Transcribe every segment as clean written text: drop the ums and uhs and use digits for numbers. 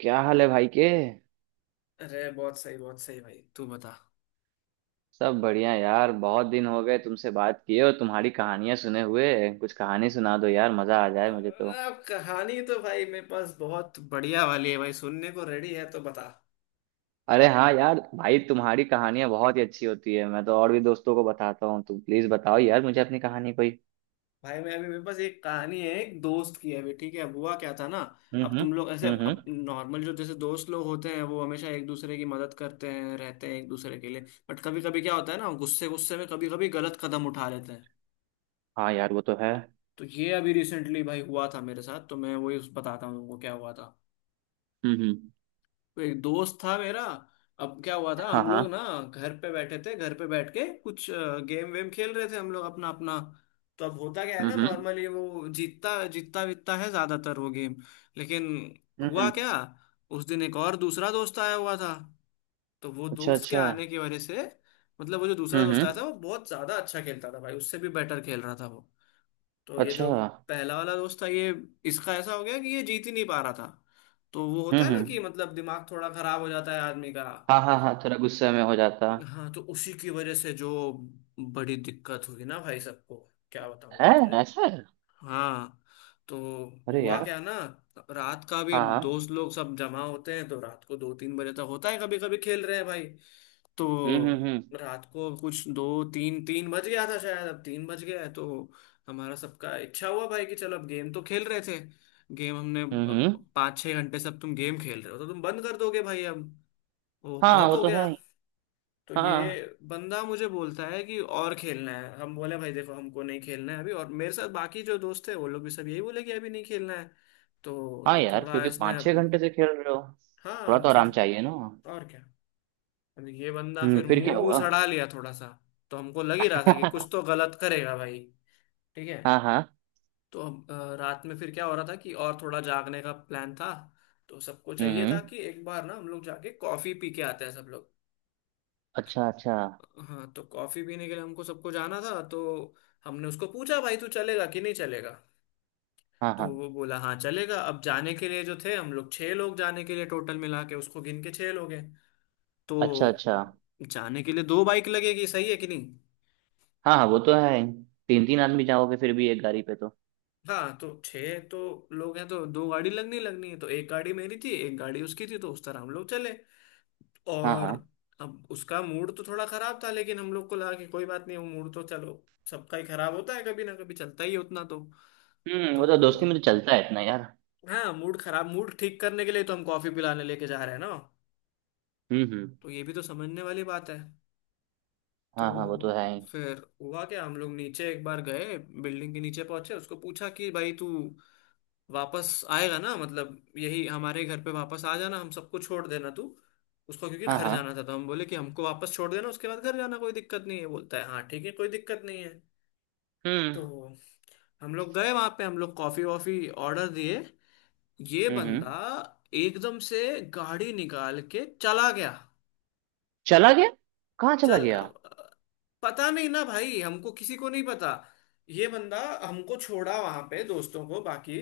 क्या हाल है भाई के। अरे बहुत सही भाई। तू बता। सब बढ़िया यार, बहुत दिन हो गए तुमसे बात किए और तुम्हारी कहानियां सुने हुए। कुछ कहानी सुना दो यार, मजा आ जाए मुझे तो। अब कहानी तो भाई मेरे पास बहुत बढ़िया वाली है। भाई, सुनने को रेडी है तो बता। अरे हाँ यार, भाई तुम्हारी कहानियां बहुत ही अच्छी होती है, मैं तो और भी दोस्तों को बताता हूँ। तुम प्लीज बताओ यार मुझे अपनी कहानी कोई। भाई, मैं अभी मेरे पास एक कहानी है, एक दोस्त की है अभी। ठीक है। अब हुआ क्या था ना, अब हम्म। तुम लोग ऐसे, अब हम्म। नॉर्मल जो जैसे दोस्त लोग होते हैं वो हमेशा एक दूसरे की मदद करते हैं, रहते हैं एक दूसरे के लिए। बट कभी कभी क्या होता है ना, गुस्से गुस्से में कभी कभी गलत कदम उठा लेते हैं। हाँ यार, वो तो है। तो ये अभी रिसेंटली भाई हुआ था मेरे साथ, तो मैं वही बताता हूँ तुमको क्या हुआ था। हम्म। एक दोस्त था मेरा। अब क्या हुआ था, हाँ हम लोग ना हाँ। घर पे बैठे थे, घर पे बैठ के कुछ गेम वेम खेल रहे थे हम लोग अपना अपना। तो अब होता क्या है ना, हम्म। नॉर्मली वो जीतता जीतता बीतता है ज्यादातर वो गेम। लेकिन हुआ हम्म। क्या, उस दिन एक और दूसरा दोस्त आया हुआ था। तो वो अच्छा दोस्त के अच्छा। आने की वजह से, मतलब वो जो दूसरा दोस्त आया था हम्म। वो बहुत ज्यादा अच्छा खेलता था भाई, उससे भी बेटर खेल रहा था वो। तो ये अच्छा। जो पहला वाला दोस्त था ये, इसका ऐसा हो गया कि ये जीत ही नहीं पा रहा था। तो वो होता है ना कि हम्म। मतलब दिमाग थोड़ा खराब हो जाता है आदमी का। हाँ हाँ हाँ, थोड़ा गुस्से में हो जाता हाँ, तो उसी की वजह से जो बड़ी दिक्कत हुई ना भाई सबको, क्या बताऊं है। भाई तुझे। ऐसा है। हाँ, तो अरे हुआ यार। क्या ना, रात का भी हाँ हाँ। दोस्त लोग सब जमा होते हैं तो रात को 2-3 बजे तक होता है कभी कभी खेल रहे हैं भाई। तो हम्म। रात को कुछ दो तीन, 3 बज गया था शायद। अब 3 बज गया है, तो हमारा सबका इच्छा हुआ भाई कि चलो अब, गेम तो खेल रहे थे गेम हमने हम्म। 5-6 घंटे से। अब तुम गेम खेल रहे हो तो तुम बंद कर दोगे भाई अब, वो हाँ, बहुत वो हो तो गया। है ही। तो हाँ ये बंदा मुझे बोलता है कि और खेलना है। हम बोले भाई देखो हमको नहीं खेलना है अभी, और मेरे साथ बाकी जो दोस्त है वो लोग भी सब यही बोले कि अभी नहीं खेलना है। तो हाँ ये यार, थोड़ा क्योंकि इसने पाँच अब, छह घंटे से खेल रहे हो, हाँ थोड़ा अब तो आराम फिर चाहिए ना। और क्या। अब ये बंदा हम्म, फिर फिर क्या मुंह वूह हुआ? सड़ा लिया थोड़ा सा। तो हमको लग ही रहा था कि कुछ तो गलत करेगा भाई। ठीक है, हाँ हाँ। तो हम रात में फिर क्या हो रहा था कि और थोड़ा जागने का प्लान था। तो सबको चाहिए था हम्म। कि एक बार ना हम लोग जाके कॉफी पी के आते हैं सब लोग। अच्छा अच्छा। हाँ, तो कॉफी पीने के लिए हमको सबको जाना था। तो हमने उसको पूछा भाई तू चलेगा कि नहीं चलेगा। हाँ तो हाँ। वो बोला हाँ चलेगा। अब जाने के लिए जो थे हम लोग छह लोग जाने के लिए, टोटल मिला के उसको गिन के छह लोग हैं। अच्छा तो अच्छा। जाने के लिए दो बाइक लगेगी, सही है कि नहीं। हाँ हाँ, वो तो है। तीन तीन आदमी जाओगे फिर भी एक गाड़ी पे तो। हाँ, तो छह तो लोग हैं तो दो गाड़ी लगनी लगनी है। तो एक गाड़ी मेरी थी, एक गाड़ी उसकी थी, तो उस तरह हम लोग चले। हाँ और हाँ। अब उसका मूड तो थोड़ा खराब था, लेकिन हम लोग को लगा कि कोई बात नहीं, वो मूड तो चलो सबका ही खराब होता है कभी ना कभी, चलता ही है उतना तो। हम्म, वो तो दोस्ती में तो तो चलता है इतना यार। हाँ, मूड खराब, मूड ठीक करने के लिए तो हम कॉफी पिलाने लेके जा रहे हैं ना। हम्म। तो ये भी तो समझने वाली बात है। हाँ हाँ, वो तो तो है ही। फिर हुआ क्या, हम लोग नीचे एक बार गए, बिल्डिंग के नीचे पहुंचे, उसको पूछा कि भाई तू वापस आएगा ना, मतलब यही हमारे घर पे वापस आ जाना, हम सबको छोड़ देना तू। उसको क्योंकि हाँ घर हाँ। जाना था, तो हम बोले कि हमको वापस छोड़ देना, उसके बाद घर जाना कोई दिक्कत नहीं है। बोलता है हाँ ठीक है, कोई दिक्कत नहीं है। तो हम्म हम लोग गए वहां पे, हम लोग कॉफी वॉफी ऑर्डर दिए। ये हम्म बंदा हम्म। एकदम से गाड़ी निकाल के चला गया। चला गया? कहाँ चला चल, गया? पता नहीं ना भाई हमको, किसी को नहीं पता। ये बंदा हमको छोड़ा वहां पे दोस्तों को बाकी,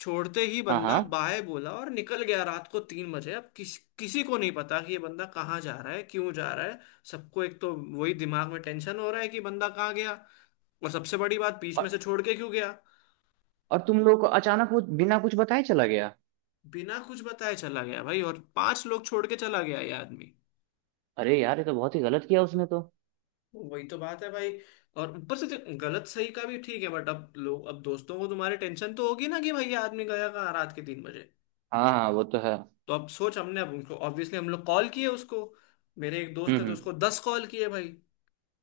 छोड़ते ही हाँ बंदा हाँ। बाय बोला और निकल गया रात को 3 बजे। अब किसी को नहीं पता कि ये बंदा कहाँ जा रहा है, क्यों जा रहा है। सबको एक तो वही दिमाग में टेंशन हो रहा है कि बंदा कहाँ गया, और सबसे बड़ी बात बीच और, में से छोड़ के क्यों गया। और तुम लोग को अचानक वो बिना कुछ बताए चला गया। बिना कुछ बताए चला गया भाई, और पांच लोग छोड़ के चला गया ये आदमी। अरे यार, ये तो बहुत ही गलत किया उसने तो। वही तो बात है भाई। और ऊपर से देख, गलत सही का भी ठीक है बट अब लोग, अब दोस्तों को तुम्हारे टेंशन तो होगी ना कि भैया आदमी गया कहाँ रात के 3 बजे। हाँ हाँ, वो तो है। तो अब सोच, हमने अब उनको ऑब्वियसली हम लोग कॉल किए उसको। मेरे एक दोस्त है तो हम्म। उसको 10 कॉल किए भाई।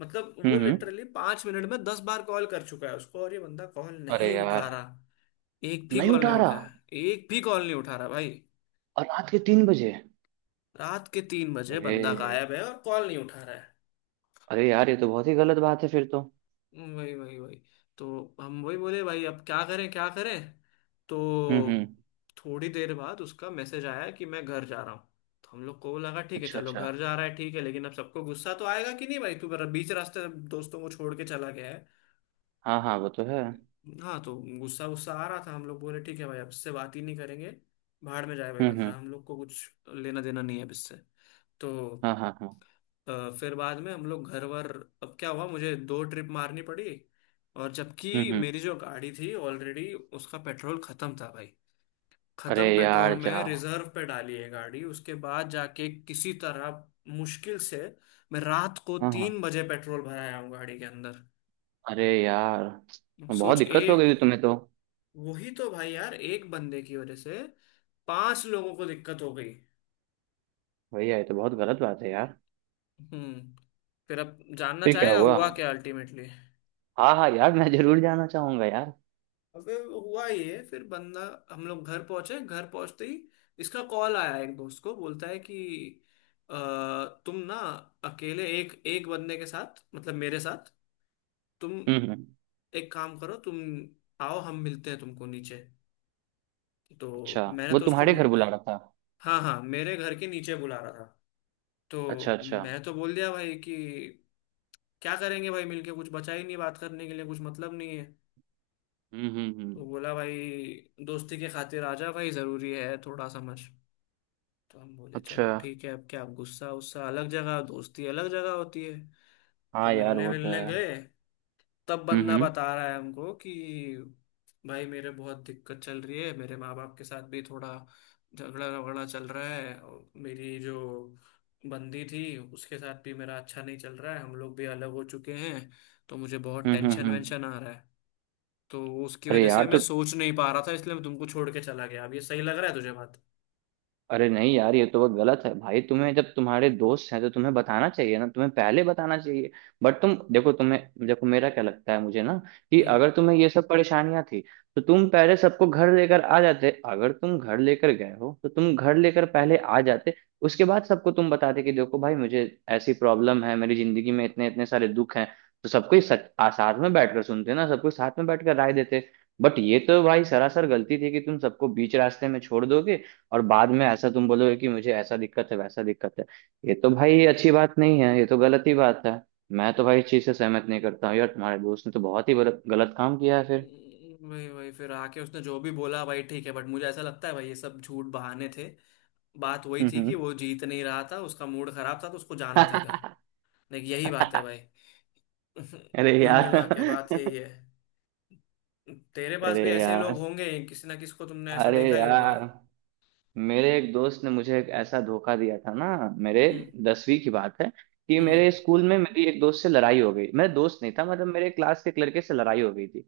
मतलब हम्म वो हम्म। लिटरली 5 मिनट में 10 बार कॉल कर चुका है उसको, और ये बंदा कॉल नहीं अरे यार, उठा रहा। एक भी नहीं कॉल नहीं उठा रहा। उठाया। एक भी कॉल नहीं उठा रहा भाई, और रात के 3 बजे। रात के 3 बजे बंदा अरे। गायब है और कॉल नहीं उठा रहा। अरे यार, ये तो बहुत ही गलत बात है फिर तो। वही वही वही। तो हम वही बोले भाई अब क्या करें क्या करें। तो हम्म। थोड़ी देर बाद उसका मैसेज आया कि मैं घर जा रहा हूँ। तो हम लोग को लगा ठीक है अच्छा चलो अच्छा। घर जा रहा है, ठीक है। लेकिन अब सबको गुस्सा तो आएगा कि नहीं, भाई तू मेरा बीच रास्ते दोस्तों को छोड़ के चला गया है। हाँ हाँ, वो तो है। हाँ तो गुस्सा गुस्सा आ रहा था। हम लोग बोले ठीक है भाई अब इससे बात ही नहीं करेंगे, भाड़ में जाए भाई बंदा, हम्म। हम लोग को कुछ लेना देना नहीं है अब इससे। तो हाँ हाँ हाँ। फिर बाद में हम लोग घर वर, अब क्या हुआ, मुझे दो ट्रिप मारनी पड़ी। और जबकि हम्म। मेरी जो गाड़ी थी ऑलरेडी उसका पेट्रोल खत्म था भाई। अरे खत्म पेट्रोल यार जा में हाँ रिजर्व पे डाली है गाड़ी, उसके बाद जाके किसी तरह मुश्किल से मैं रात को हाँ। तीन बजे पेट्रोल भराया हूँ गाड़ी के अंदर। अरे यार, बहुत सोच दिक्कत हो एक, गई तुम्हें तो। वही तो भाई यार एक बंदे की वजह से पांच लोगों को दिक्कत हो गई। भैया, ये तो बहुत गलत बात है यार। हम्म। फिर अब जानना फिर क्या चाहेगा हुआ? हुआ क्या अल्टीमेटली। हाँ हाँ यार, मैं जरूर जाना चाहूंगा यार। अब हुआ ये फिर बंदा, हम लोग घर पहुंचे, घर पहुंचते ही इसका कॉल आया। एक दोस्त को बोलता है कि अ, तुम ना अकेले एक एक बंदे के साथ मतलब मेरे साथ, तुम हम्म। एक काम करो, तुम आओ हम मिलते हैं तुमको नीचे। तो अच्छा, मैंने वो तो उसको, तुम्हारे घर बुला रहा था? हाँ हाँ मेरे घर के नीचे बुला रहा था। अच्छा तो अच्छा। मैं तो बोल दिया भाई कि क्या करेंगे भाई मिलके, कुछ बचा ही नहीं बात करने के लिए, कुछ मतलब नहीं है। तो हम्म। बोला भाई दोस्ती के खातिर आ जा भाई, जरूरी है थोड़ा समझ। तो हम बोले अच्छा। चलो ठीक है, अब क्या, अब गुस्सा उस्सा अलग जगह दोस्ती अलग जगह होती है। तो हाँ यार, मिलने वो तो मिलने है। गए, तब बंदा हम्म। बता रहा है हमको कि भाई मेरे बहुत दिक्कत चल रही है, मेरे माँ बाप के साथ भी थोड़ा झगड़ा झगड़ा चल रहा है, और मेरी जो बंदी थी उसके साथ भी मेरा अच्छा नहीं चल रहा है, हम लोग भी अलग हो चुके हैं। तो मुझे बहुत हम्म। टेंशन हम्म। वेंशन आ रहा है, तो उसकी अरे वजह यार से मैं तो सोच नहीं पा रहा था, इसलिए मैं तुमको छोड़ के चला गया। अब ये सही लग रहा है तुझे बात? अरे नहीं यार, ये तो बहुत गलत है भाई। तुम्हें जब तुम्हारे दोस्त हैं तो तुम्हें बताना चाहिए ना, तुम्हें पहले बताना चाहिए। बट तुम देखो, तुम्हें देखो मेरा क्या लगता है मुझे ना, कि हम्म। अगर तुम्हें ये सब परेशानियां थी, तो तुम पहले सबको घर लेकर आ जाते। अगर तुम घर लेकर गए हो तो तुम घर लेकर पहले आ जाते। उसके बाद सबको तुम बताते कि देखो भाई, मुझे ऐसी प्रॉब्लम है, मेरी जिंदगी में इतने इतने सारे दुख हैं। तो सबको ही साथ में बैठकर सुनते ना, सबको साथ में बैठकर राय देते। बट ये तो भाई सरासर गलती थी कि तुम सबको बीच रास्ते में छोड़ दोगे, और बाद में ऐसा तुम बोलोगे कि मुझे ऐसा दिक्कत है, वैसा दिक्कत है। ये तो भाई अच्छी बात नहीं है, ये तो गलत ही बात है। मैं तो भाई इस चीज से सहमत नहीं करता हूँ यार, तुम्हारे दोस्त ने तो बहुत ही गलत गलत काम किया है फिर। वही वही। फिर आके उसने जो भी बोला भाई ठीक है, बट मुझे ऐसा लगता है भाई ये सब झूठ बहाने थे। बात वही थी कि हम्म। वो जीत नहीं रहा था, उसका मूड खराब था तो उसको जाना था घर। हम्म। लेकिन यही बात है भाई। अरे कुल यार। मिला के बात यही है। तेरे पास भी अरे ऐसे लोग यार। होंगे, किसी ना किसी को तुमने ऐसा अरे देखा ही होगा। यार, मेरे एक दोस्त ने मुझे एक ऐसा धोखा दिया था ना। मेरे हम्म। 10वीं की बात है। कि हम्म। मेरे स्कूल में मेरी एक दोस्त से लड़ाई हो गई। मेरा दोस्त नहीं था, मतलब मेरे क्लास के एक लड़के से लड़ाई हो गई थी।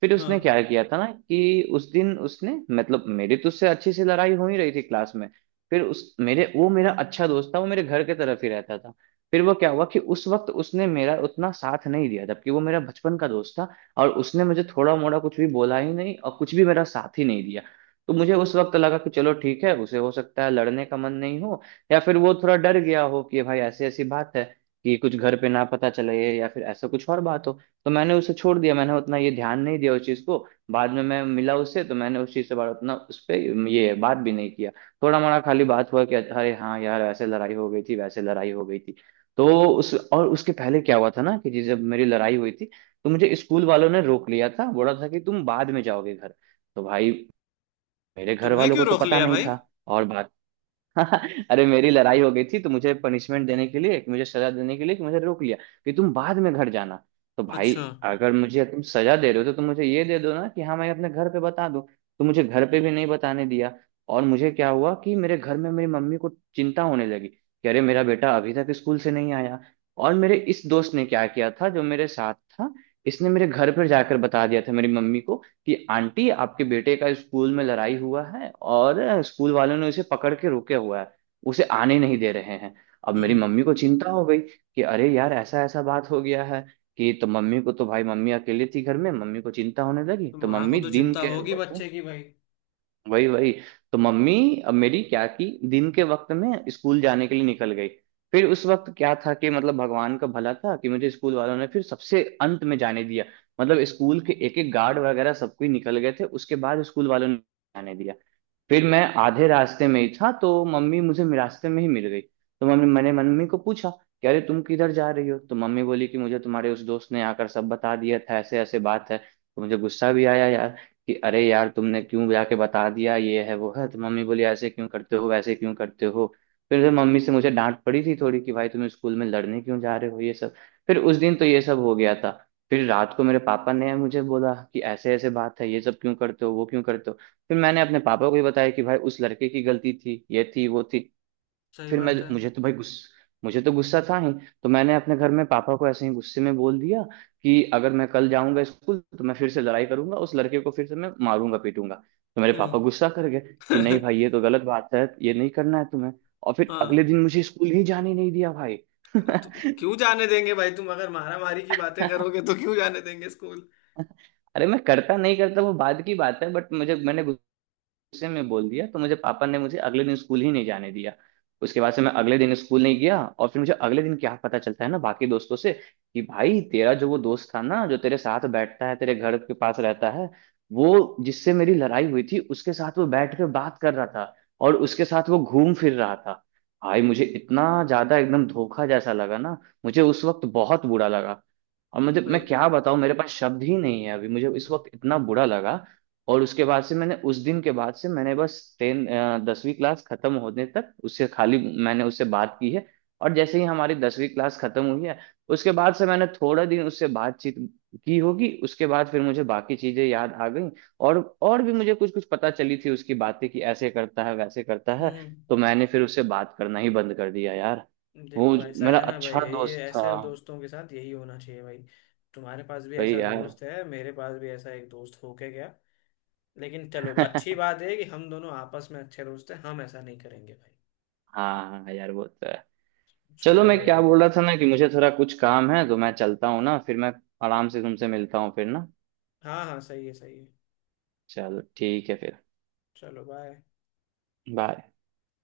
फिर हाँ। उसने क्या किया था ना, कि उस दिन उसने मतलब मेरी तो उससे अच्छी सी लड़ाई हो ही रही थी क्लास में। फिर उस मेरे वो मेरा अच्छा दोस्त था, वो मेरे घर के तरफ ही रहता था। फिर वो क्या हुआ कि उस वक्त उसने मेरा उतना साथ नहीं दिया, जबकि वो मेरा बचपन का दोस्त था। और उसने मुझे थोड़ा मोड़ा कुछ भी बोला ही नहीं, और कुछ भी मेरा साथ ही नहीं दिया। तो मुझे उस वक्त लगा कि चलो ठीक है, उसे हो सकता है लड़ने का मन नहीं हो, या फिर वो थोड़ा डर गया हो कि भाई ऐसी ऐसी बात है, कि कुछ घर पे ना पता चले, या फिर ऐसा कुछ और बात हो। तो मैंने उसे छोड़ दिया, मैंने उतना ये ध्यान नहीं दिया उस चीज़ को। बाद में मैं मिला उससे तो मैंने उस चीज़ से बात उतना उस पर ये बात भी नहीं किया। थोड़ा मोड़ा खाली बात हुआ कि अरे हाँ यार, वैसे लड़ाई हो गई थी, वैसे लड़ाई हो गई थी। तो उस और उसके पहले क्या हुआ था ना, कि जब मेरी लड़ाई हुई थी, तो मुझे स्कूल वालों ने रोक लिया था, बोला था कि तुम बाद में जाओगे घर। तो भाई, मेरे घर तुम्हें वालों को क्यों तो रोक पता लिया नहीं भाई? था। और बात। अरे, मेरी लड़ाई हो गई थी तो मुझे पनिशमेंट देने के लिए, मुझे सजा देने के लिए, कि मुझे रोक लिया कि तुम बाद में घर जाना। तो भाई, अच्छा। अगर मुझे तुम सजा दे रहे हो तो तुम मुझे ये दे दो ना, कि हाँ, मैं अपने घर पे बता दूं। तो मुझे घर पे भी नहीं बताने दिया। और मुझे क्या हुआ कि मेरे घर में मेरी मम्मी को चिंता होने लगी कि अरे, मेरा बेटा अभी तक स्कूल से नहीं आया। और मेरे इस दोस्त ने क्या किया था जो मेरे साथ था, इसने मेरे घर पर जाकर बता दिया था मेरी मम्मी को कि आंटी, आपके बेटे का स्कूल में लड़ाई हुआ है, और स्कूल वालों ने उसे पकड़ के रोके हुआ है, उसे आने नहीं दे रहे हैं। अब मेरी हम्म। मम्मी को चिंता हो गई कि अरे यार, ऐसा ऐसा बात हो गया है। कि तो मम्मी को तो भाई, मम्मी अकेले थी घर में, मम्मी को चिंता होने लगी, तो तो माँ को मम्मी तो दिन चिंता के होगी वक्त। बच्चे की भाई। वही वही। तो मम्मी, अब मेरी क्या की दिन के वक्त में स्कूल जाने के लिए निकल गई। फिर उस वक्त क्या था कि मतलब भगवान का भला था कि मुझे स्कूल वालों ने फिर सबसे अंत में जाने दिया। मतलब स्कूल के एक एक गार्ड वगैरह सब कोई निकल गए थे, उसके बाद स्कूल वालों ने जाने दिया। फिर मैं आधे रास्ते में ही था, तो मम्मी मुझे रास्ते में ही मिल गई। तो मम्मी, मैंने मम्मी को पूछा कि अरे, तुम किधर जा रही हो? तो मम्मी बोली कि मुझे तुम्हारे उस दोस्त ने आकर सब बता दिया था, ऐसे ऐसे बात है। तो मुझे गुस्सा भी आया यार, कि अरे यार, तुमने क्यों जाके बता दिया, ये है वो है। तो मम्मी बोली, ऐसे क्यों करते हो, वैसे क्यों करते हो। फिर से मम्मी से मुझे डांट पड़ी थी थोड़ी कि भाई, तुम स्कूल में लड़ने क्यों जा रहे हो ये सब। फिर उस दिन तो ये सब हो गया था। फिर रात को मेरे पापा ने मुझे बोला कि ऐसे ऐसे बात है, ये सब क्यों करते हो, वो क्यों करते हो। फिर मैंने अपने पापा को भी बताया कि भाई, उस लड़के की गलती थी, ये थी वो थी। सही फिर मैं बात है। मुझे तो भाई गुस्स मुझे तो गुस्सा था ही। तो मैंने अपने घर में पापा को ऐसे ही गुस्से में बोल दिया कि अगर मैं कल जाऊंगा स्कूल तो मैं फिर से लड़ाई करूंगा उस लड़के को, फिर से मैं मारूंगा पीटूंगा। तो मेरे पापा हम्म। गुस्सा कर गए कि नहीं भाई, ये तो गलत बात है, ये नहीं करना है तुम्हें। और फिर अगले हाँ, दिन मुझे स्कूल ही जाने नहीं दिया भाई। तो क्यों जाने देंगे भाई, तुम अगर मारा मारी की बातें करोगे तो क्यों जाने देंगे स्कूल। अरे, मैं करता नहीं करता वो बाद की बात है, बट मुझे मैंने गुस्से में बोल दिया, तो मुझे पापा ने मुझे अगले दिन स्कूल ही नहीं जाने दिया। उसके बाद से मैं अगले दिन स्कूल नहीं गया, और फिर मुझे अगले दिन क्या पता चलता है ना बाकी दोस्तों से, कि भाई तेरा जो वो दोस्त था ना, जो तेरे साथ बैठता है, तेरे घर के पास रहता है, वो जिससे मेरी लड़ाई हुई थी उसके साथ वो बैठ के बात कर रहा था, और उसके साथ वो घूम फिर रहा था। भाई, मुझे इतना ज्यादा एकदम धोखा जैसा लगा ना, मुझे उस वक्त बहुत बुरा लगा। और मुझे, मैं भाई क्या बताऊं, मेरे पास शब्द ही नहीं है अभी, मुझे इस ब- वक्त इतना बुरा लगा। और उसके बाद से मैंने, उस दिन के बाद से मैंने बस टेन 10वीं क्लास खत्म होने तक उससे खाली मैंने उससे बात की है। और जैसे ही हमारी 10वीं क्लास खत्म हुई है, उसके बाद से मैंने थोड़ा दिन उससे बातचीत की होगी, उसके बाद फिर मुझे बाकी चीजें याद आ गई। और भी मुझे कुछ कुछ पता चली थी उसकी बातें, कि ऐसे करता है वैसे करता है। हम्म, तो मैंने फिर उससे बात करना ही बंद कर दिया यार। हम्म। वो देखो ऐसा मेरा है ना भाई, अच्छा ये दोस्त था। ऐसे दोस्तों के साथ यही होना चाहिए भाई। तुम्हारे पास भी भाई ऐसा यार। दोस्त है, मेरे पास भी ऐसा एक दोस्त होके गया। लेकिन चलो अच्छी बात है कि हम दोनों आपस में अच्छे दोस्त हैं, हम ऐसा नहीं करेंगे भाई। हाँ यार, वो तो है। चलो, छोड़ो मैं भाई। क्या बोल रहा था ना कि मुझे थोड़ा कुछ काम है, तो मैं चलता हूँ ना, फिर मैं आराम से तुमसे मिलता हूँ फिर ना। हाँ हाँ, सही है सही है। चलो ठीक है फिर। चलो बाय। बाय।